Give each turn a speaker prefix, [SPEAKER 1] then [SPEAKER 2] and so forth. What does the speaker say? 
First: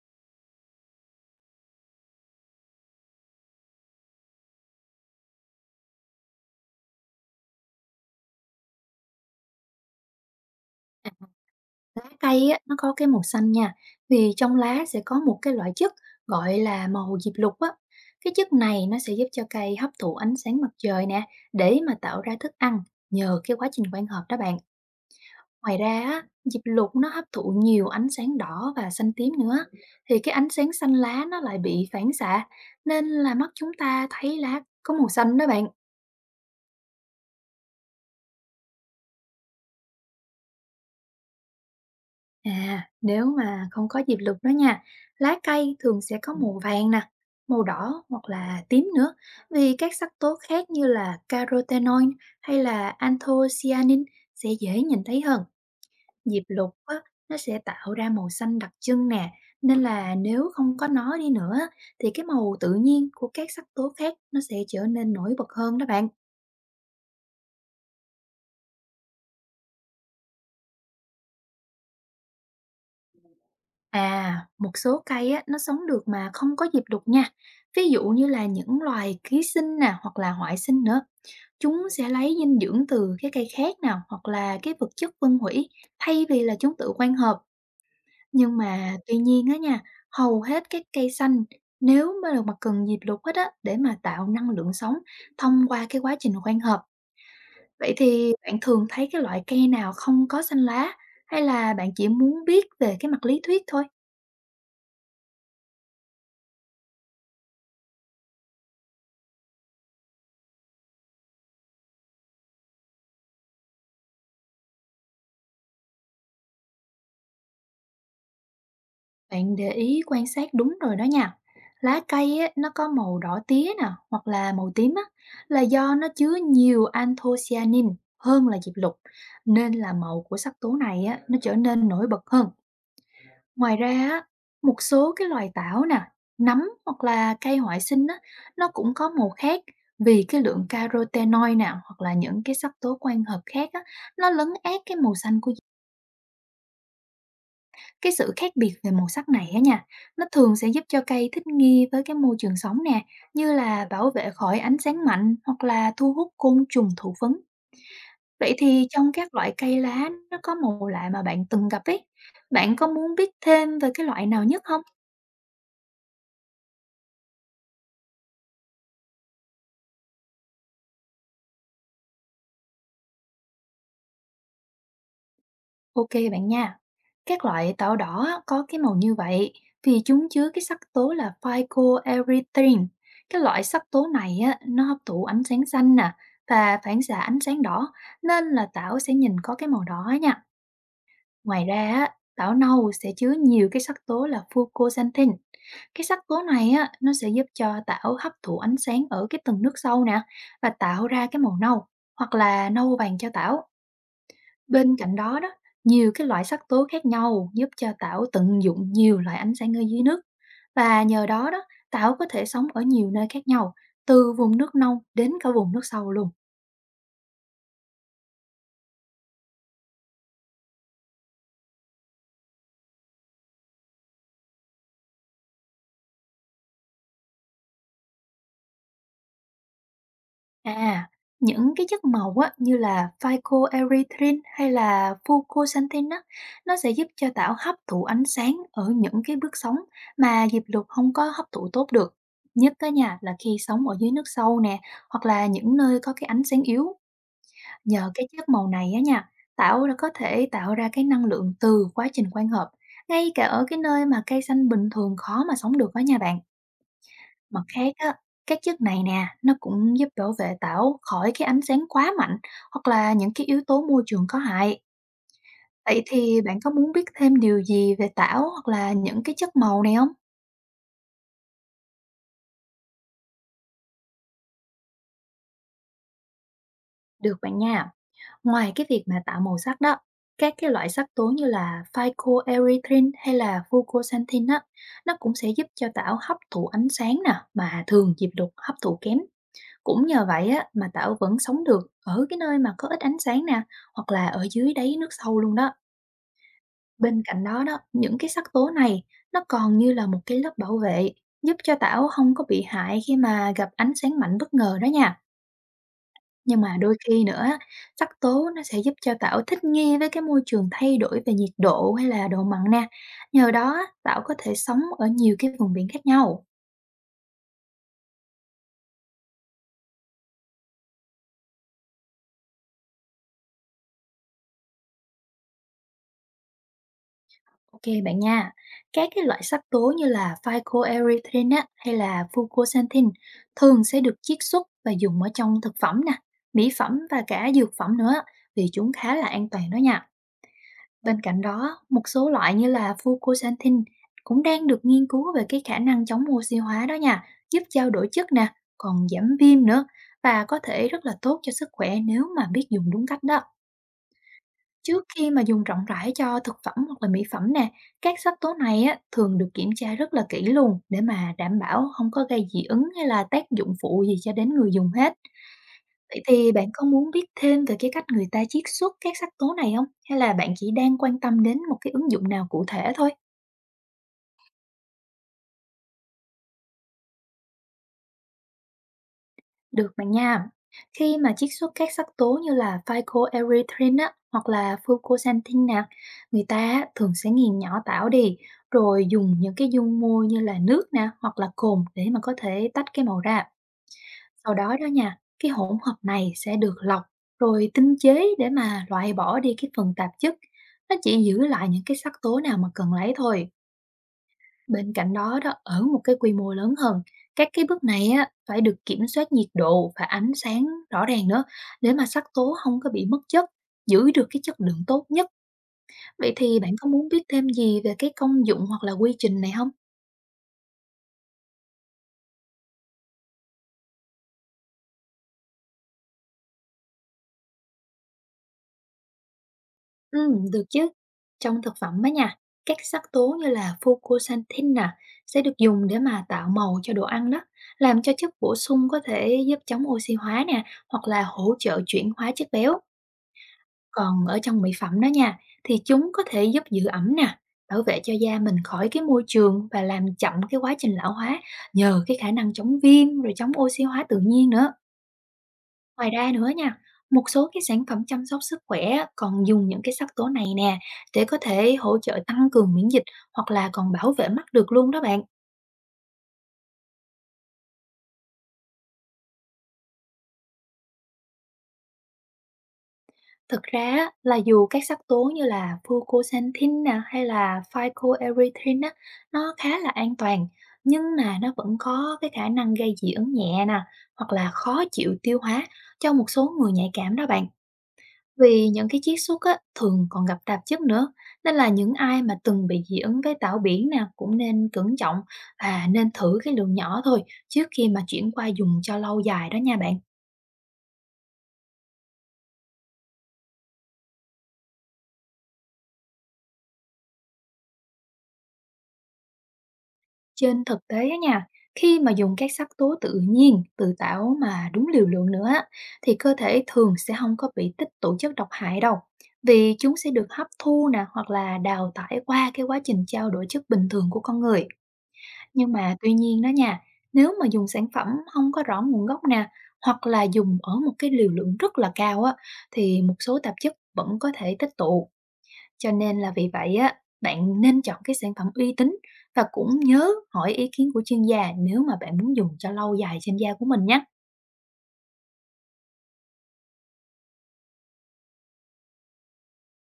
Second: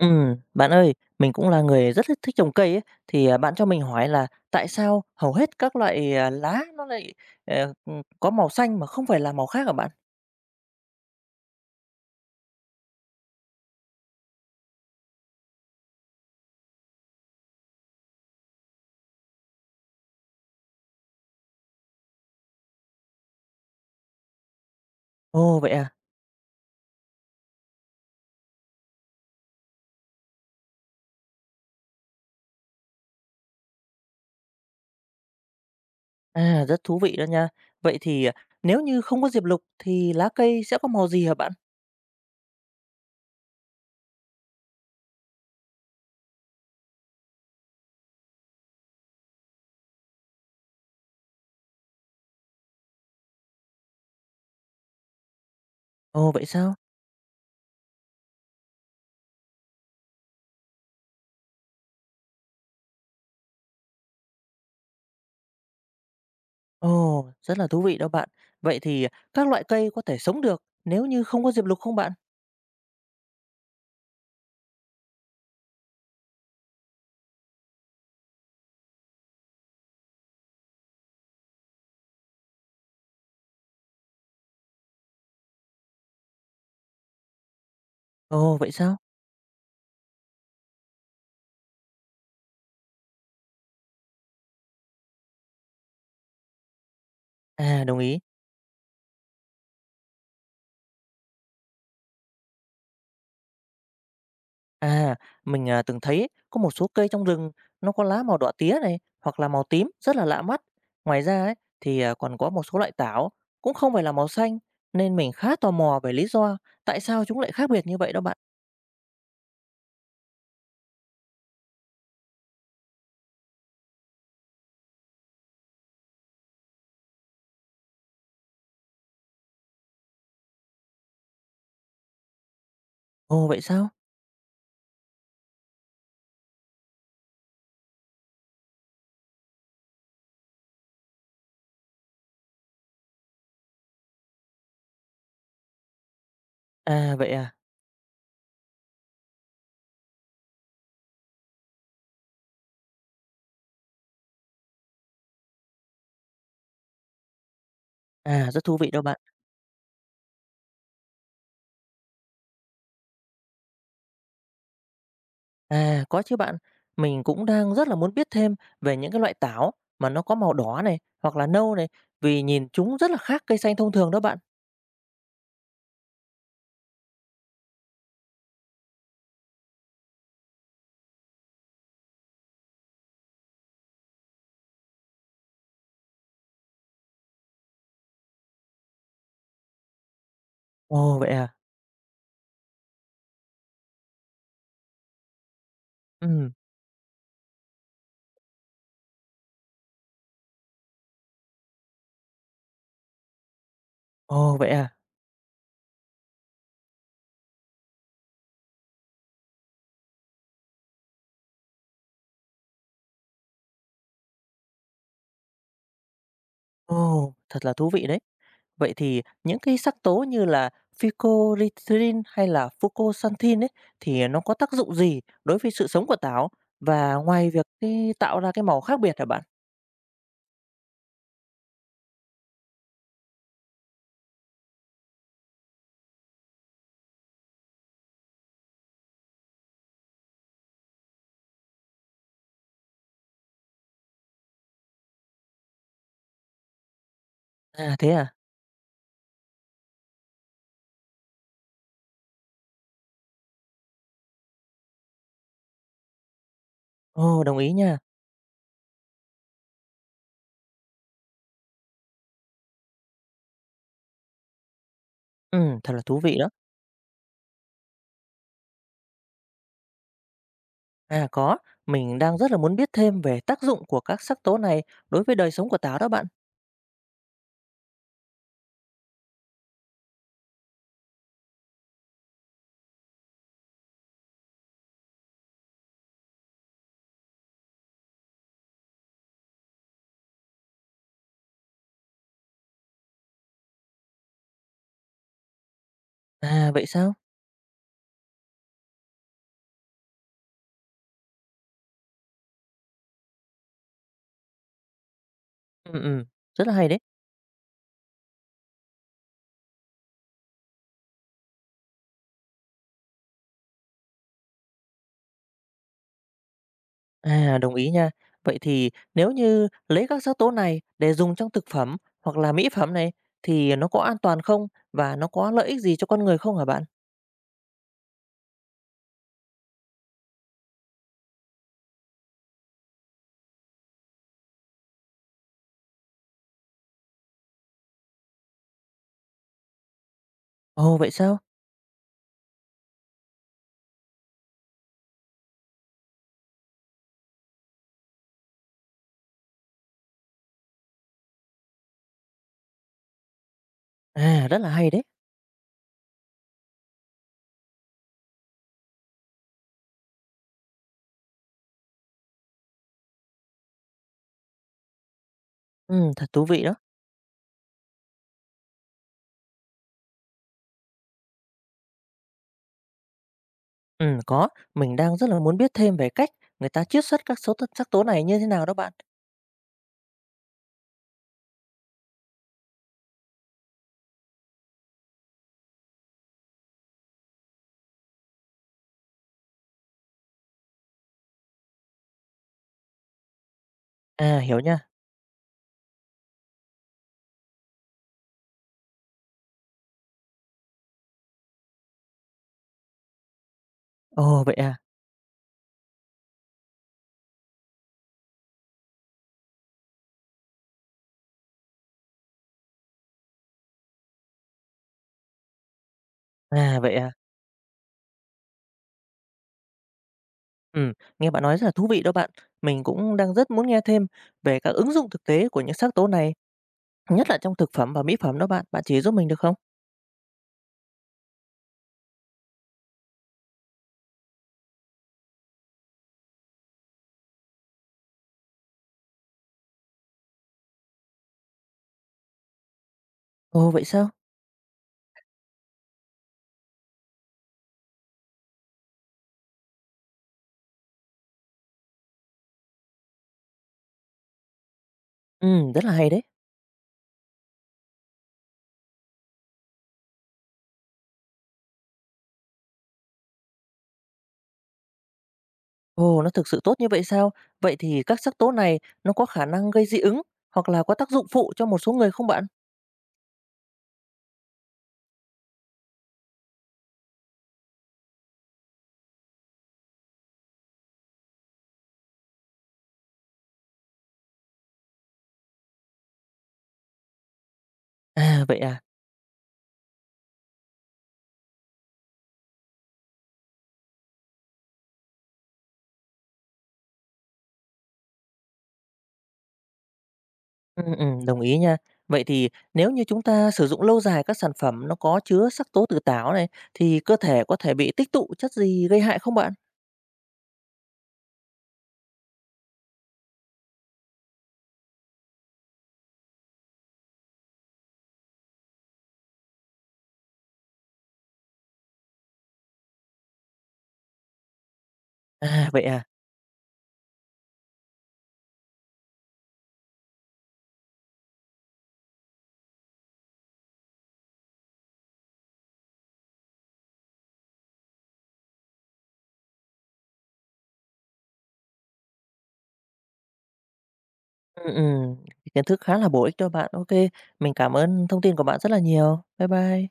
[SPEAKER 1] Bạn ơi, mình cũng là người rất thích thích trồng cây ấy, bạn cho mình hỏi là tại sao hầu hết các loại, lá nó lại, có màu xanh mà không phải là màu khác hả bạn?
[SPEAKER 2] À, lá cây á, nó có cái màu xanh nha, vì trong lá sẽ có một cái loại chất gọi là màu diệp lục á. Cái chất này nó sẽ giúp cho cây hấp thụ ánh sáng mặt trời nè, để mà tạo ra thức ăn nhờ cái quá trình quang hợp đó bạn.
[SPEAKER 1] Ồ, vậy
[SPEAKER 2] Ngoài
[SPEAKER 1] à?
[SPEAKER 2] ra á, diệp lục nó hấp thụ nhiều ánh sáng đỏ và xanh tím nữa, thì cái ánh sáng xanh lá nó lại bị phản xạ, nên là mắt chúng ta thấy lá có màu xanh đó bạn.
[SPEAKER 1] À, rất thú vị đó nha. Vậy thì, nếu như không có diệp lục thì lá cây sẽ có màu gì hả bạn?
[SPEAKER 2] À, nếu mà không có diệp lục đó nha, lá cây thường sẽ có màu vàng nè, màu đỏ hoặc là tím nữa, vì các sắc tố khác như là carotenoid hay là anthocyanin sẽ dễ nhìn thấy hơn.
[SPEAKER 1] Ồ,
[SPEAKER 2] Diệp
[SPEAKER 1] vậy
[SPEAKER 2] lục
[SPEAKER 1] sao?
[SPEAKER 2] á, nó sẽ tạo ra màu xanh đặc trưng nè, nên là nếu không có nó đi nữa thì cái màu tự nhiên của các sắc tố khác nó sẽ trở nên nổi bật hơn đó bạn.
[SPEAKER 1] Ồ, rất là thú vị đó bạn. Vậy thì các loại cây có thể sống được nếu như không có diệp lục không bạn?
[SPEAKER 2] À, một số cây á, nó sống được mà không có diệp đục nha. Ví dụ như là những loài ký sinh nè hoặc là hoại sinh nữa. Chúng sẽ lấy dinh dưỡng từ cái cây khác nào hoặc là cái vật chất phân hủy thay vì là chúng tự quang hợp.
[SPEAKER 1] Ồ,
[SPEAKER 2] Nhưng
[SPEAKER 1] vậy sao?
[SPEAKER 2] mà tuy nhiên á nha, hầu hết các cây xanh nếu mà được mà cần diệp lục hết á để mà tạo năng lượng sống thông qua cái quá trình quang hợp.
[SPEAKER 1] À,
[SPEAKER 2] Vậy
[SPEAKER 1] đồng ý.
[SPEAKER 2] thì bạn thường thấy cái loại cây nào không có xanh lá, hay là bạn chỉ muốn biết về cái mặt lý thuyết thôi?
[SPEAKER 1] À, mình từng thấy có một số cây trong rừng nó có lá màu đỏ tía này hoặc là màu tím rất là lạ mắt. Ngoài ra ấy, còn có một số loại táo cũng không phải là màu xanh nên mình khá tò mò về lý do tại sao chúng lại khác biệt như vậy đó bạn.
[SPEAKER 2] Bạn để ý quan sát đúng rồi đó nha. Lá cây á, nó có màu đỏ tía nè hoặc là màu tím á, là do nó chứa nhiều anthocyanin hơn là diệp lục, nên là màu của sắc tố này á, nó trở nên nổi bật hơn.
[SPEAKER 1] Ồ vậy
[SPEAKER 2] Ngoài ra
[SPEAKER 1] sao?
[SPEAKER 2] á, một số cái loài tảo nè, nấm hoặc là cây hoại sinh á, nó cũng có màu khác vì cái lượng carotenoid nè hoặc là những cái sắc tố quang hợp khác á, nó lấn át cái màu xanh của.
[SPEAKER 1] À vậy à.
[SPEAKER 2] Cái sự khác biệt về màu sắc này á nha, nó thường sẽ giúp cho cây thích nghi với cái môi trường sống nè, như là bảo vệ khỏi ánh sáng mạnh hoặc là thu hút côn trùng thụ phấn.
[SPEAKER 1] À
[SPEAKER 2] Vậy
[SPEAKER 1] rất thú
[SPEAKER 2] thì
[SPEAKER 1] vị đó
[SPEAKER 2] trong
[SPEAKER 1] bạn.
[SPEAKER 2] các loại cây lá nó có màu lạ mà bạn từng gặp ấy, bạn có muốn biết thêm về cái loại nào nhất không?
[SPEAKER 1] À có chứ bạn. Mình cũng đang rất là muốn biết thêm về những cái loại táo mà nó có màu đỏ này hoặc là nâu này vì nhìn chúng rất là khác cây xanh thông thường đó bạn.
[SPEAKER 2] Ok bạn nha. Các loại táo đỏ á, có cái màu như vậy vì chúng chứa cái sắc tố là phycoerythrin. Cái loại sắc tố này á, nó hấp thụ ánh sáng xanh nè và phản xạ ánh sáng đỏ, nên là táo sẽ nhìn có cái màu đỏ nha.
[SPEAKER 1] Ồ vậy à.
[SPEAKER 2] Ngoài ra á, táo nâu sẽ chứa nhiều cái sắc tố là fucosanthin. Cái sắc tố
[SPEAKER 1] Ừ.
[SPEAKER 2] này á, nó sẽ giúp cho tảo hấp thụ ánh sáng ở cái tầng nước sâu nè và tạo ra cái màu nâu hoặc là nâu vàng cho tảo.
[SPEAKER 1] Ồ vậy à.
[SPEAKER 2] Bên cạnh đó đó, nhiều cái loại sắc tố khác nhau giúp cho tảo tận dụng nhiều loại ánh sáng ở dưới nước, và nhờ đó đó tảo có thể sống ở nhiều nơi khác nhau, từ vùng nước nông đến cả vùng nước sâu luôn.
[SPEAKER 1] Ồ thật là thú vị đấy. Vậy thì những cái sắc tố như là phycoerythrin hay là fucoxanthin ấy thì nó có tác dụng gì đối với sự sống của táo và ngoài việc cái tạo ra cái màu khác biệt hả bạn?
[SPEAKER 2] À, những cái chất màu á, như là phycoerythrin hay là fucosanthin á, nó sẽ giúp cho tảo hấp thụ ánh sáng ở những cái bước sóng mà diệp lục không có hấp thụ tốt được. Nhất cái nhà là khi sống ở dưới nước sâu nè, hoặc là những nơi có cái ánh sáng yếu.
[SPEAKER 1] À thế
[SPEAKER 2] Nhờ cái
[SPEAKER 1] à?
[SPEAKER 2] chất màu này á nha, tạo ra có thể tạo ra cái năng lượng từ quá trình quang hợp, ngay cả ở cái nơi mà cây xanh bình thường khó mà sống được đó nha bạn.
[SPEAKER 1] Ồ đồng
[SPEAKER 2] Mặt
[SPEAKER 1] ý
[SPEAKER 2] khác
[SPEAKER 1] nha.
[SPEAKER 2] á, các chất này nè, nó cũng giúp bảo vệ tảo khỏi cái ánh sáng quá mạnh, hoặc là những cái yếu tố môi trường có hại.
[SPEAKER 1] Ừ, thật là
[SPEAKER 2] Vậy
[SPEAKER 1] thú vị
[SPEAKER 2] thì
[SPEAKER 1] đó.
[SPEAKER 2] bạn có muốn biết thêm điều gì về tảo hoặc là những cái chất màu này không?
[SPEAKER 1] À có, mình đang rất là muốn biết thêm về tác dụng của các sắc tố này đối với đời sống của táo đó bạn.
[SPEAKER 2] Được bạn nha. Ngoài cái việc mà tạo màu sắc đó, các cái loại sắc tố như là phycoerythrin hay là fucosanthin á, nó cũng sẽ giúp cho tảo hấp thụ ánh sáng nè, mà thường diệp đục hấp thụ kém. Cũng nhờ vậy á, mà tảo vẫn sống được ở cái nơi mà có ít ánh sáng nè, hoặc là ở dưới đáy nước sâu luôn đó.
[SPEAKER 1] À vậy sao?
[SPEAKER 2] Bên cạnh đó đó, những cái sắc tố này nó còn như là một cái lớp bảo vệ, giúp cho tảo không có bị hại khi mà gặp ánh sáng mạnh bất ngờ đó nha.
[SPEAKER 1] Ừ ừ,
[SPEAKER 2] Nhưng
[SPEAKER 1] rất là
[SPEAKER 2] mà
[SPEAKER 1] hay
[SPEAKER 2] đôi
[SPEAKER 1] đấy.
[SPEAKER 2] khi nữa á, sắc tố nó sẽ giúp cho tảo thích nghi với cái môi trường thay đổi về nhiệt độ hay là độ mặn nè. Nhờ đó á, tảo có thể sống ở nhiều cái vùng biển khác nhau.
[SPEAKER 1] À, đồng ý nha. Vậy thì nếu như lấy các sắc tố này để dùng trong thực phẩm hoặc là mỹ phẩm này thì nó có an toàn không và nó có lợi ích gì cho con người không hả bạn?
[SPEAKER 2] Ok bạn nha. Các cái loại sắc tố như là phycoerythrin á, hay là fucoxanthin thường sẽ được chiết xuất và dùng ở trong thực phẩm nè, mỹ phẩm và cả dược phẩm nữa, vì chúng khá là an toàn đó nha.
[SPEAKER 1] Ồ vậy
[SPEAKER 2] Bên
[SPEAKER 1] sao?
[SPEAKER 2] cạnh đó, một số loại như là fucoxanthin cũng đang được nghiên cứu về cái khả năng chống oxy hóa đó nha, giúp trao đổi chất nè, còn giảm viêm nữa, và có thể rất là tốt cho sức khỏe nếu mà biết dùng đúng cách đó.
[SPEAKER 1] À rất là hay đấy.
[SPEAKER 2] Trước khi mà dùng rộng rãi cho thực phẩm hoặc là mỹ phẩm nè, các sắc tố này á, thường được kiểm tra rất là kỹ luôn để mà đảm bảo không có gây dị ứng hay là tác dụng phụ gì cho đến người dùng hết.
[SPEAKER 1] Ừ,
[SPEAKER 2] Vậy
[SPEAKER 1] thật thú
[SPEAKER 2] thì
[SPEAKER 1] vị
[SPEAKER 2] bạn
[SPEAKER 1] đó.
[SPEAKER 2] có muốn biết thêm về cái cách người ta chiết xuất các sắc tố này không? Hay là bạn chỉ đang quan tâm đến một cái ứng dụng nào cụ thể thôi?
[SPEAKER 1] Ừ có, mình đang rất là muốn biết thêm về cách người ta chiết xuất các sắc tố này như thế nào đó bạn.
[SPEAKER 2] Được bạn nha. Khi mà chiết xuất các sắc tố như là phycoerythrin á, hoặc là fucoxanthin nè, người ta á, thường sẽ nghiền nhỏ tảo đi, rồi dùng những cái dung môi như là nước nè hoặc là cồn để mà có thể tách cái màu ra.
[SPEAKER 1] À
[SPEAKER 2] Sau
[SPEAKER 1] hiểu
[SPEAKER 2] đó đó
[SPEAKER 1] nha.
[SPEAKER 2] nha, cái hỗn hợp này sẽ được lọc rồi tinh chế để mà loại bỏ đi cái phần tạp chất. Nó chỉ giữ lại những cái sắc tố nào mà cần lấy thôi.
[SPEAKER 1] Ồ vậy à.
[SPEAKER 2] Bên cạnh đó đó, ở một cái quy mô lớn hơn, các cái bước này á phải được kiểm soát nhiệt độ và ánh sáng rõ ràng nữa, để mà sắc tố không có bị mất chất, giữ được cái chất lượng tốt nhất. Vậy thì bạn
[SPEAKER 1] À
[SPEAKER 2] có
[SPEAKER 1] vậy
[SPEAKER 2] muốn
[SPEAKER 1] à.
[SPEAKER 2] biết thêm gì về cái công dụng hoặc là quy trình này không?
[SPEAKER 1] Ừ, nghe bạn nói rất là thú vị đó bạn. Mình cũng đang rất muốn nghe thêm về các ứng dụng thực tế của những sắc tố này, nhất là trong thực phẩm và mỹ phẩm đó bạn. Bạn chỉ giúp mình được không?
[SPEAKER 2] Được chứ. Trong thực phẩm á nha, các sắc tố như là fucosanthin nè sẽ được dùng để mà tạo màu cho đồ ăn đó, làm cho chất bổ sung có thể giúp chống oxy hóa nè, hoặc là hỗ trợ chuyển hóa chất béo.
[SPEAKER 1] Ồ, vậy sao?
[SPEAKER 2] Còn ở trong mỹ phẩm đó nha, thì chúng có thể giúp giữ ẩm nè, bảo vệ cho da mình khỏi cái môi trường và làm chậm cái quá trình lão hóa nhờ cái khả năng chống viêm rồi chống oxy hóa tự nhiên nữa.
[SPEAKER 1] Rất là
[SPEAKER 2] Ngoài
[SPEAKER 1] hay đấy.
[SPEAKER 2] ra nữa nha, một số cái sản phẩm chăm sóc sức khỏe á, còn dùng những cái sắc tố này nè để có thể hỗ trợ tăng cường miễn dịch, hoặc là còn bảo vệ mắt được luôn đó bạn.
[SPEAKER 1] Ồ, nó thực sự tốt như vậy sao? Vậy thì các sắc tố này nó có khả năng gây dị ứng hoặc là có tác dụng phụ cho một số người không bạn?
[SPEAKER 2] Thực ra á, là dù các sắc tố như là fucosanthin nè hay là phycoerythrin á, nó khá là an toàn, nhưng mà nó vẫn có cái khả năng gây dị ứng nhẹ nè, hoặc là khó chịu tiêu hóa cho một số người nhạy cảm đó bạn.
[SPEAKER 1] À, vậy
[SPEAKER 2] Vì
[SPEAKER 1] à?
[SPEAKER 2] những cái chiết xuất á, thường còn gặp tạp chất nữa, nên là những ai mà từng bị dị ứng với tảo biển nè cũng nên cẩn trọng và nên thử cái lượng nhỏ thôi trước khi mà chuyển qua dùng cho lâu dài đó nha bạn.
[SPEAKER 1] Ừ, ừ, đồng ý nha. Vậy thì nếu như chúng ta sử dụng lâu dài các sản phẩm nó có chứa sắc tố từ táo này thì cơ thể có thể bị tích tụ chất gì gây hại không bạn?
[SPEAKER 2] Trên thực tế á nha, khi mà dùng các sắc tố tự nhiên, tự tạo mà đúng liều lượng nữa á, thì cơ thể thường sẽ không có bị tích tụ chất độc hại đâu. Vì chúng sẽ được hấp thu nè hoặc là đào thải qua cái quá trình trao đổi chất bình thường của con người.
[SPEAKER 1] À,
[SPEAKER 2] Nhưng
[SPEAKER 1] vậy
[SPEAKER 2] mà
[SPEAKER 1] à?
[SPEAKER 2] tuy nhiên đó nha, nếu mà dùng sản phẩm không có rõ nguồn gốc nè hoặc là dùng ở một cái liều lượng rất là cao á, thì một số tạp chất vẫn có thể tích tụ, cho nên là vì vậy á, bạn nên chọn cái sản phẩm uy tín và cũng nhớ hỏi ý kiến của chuyên gia nếu mà bạn muốn dùng cho lâu dài trên da của mình nhé.
[SPEAKER 1] Ừ, ừ, kiến thức khá là bổ ích cho bạn. Ok, mình cảm ơn thông tin của bạn rất là nhiều. Bye bye.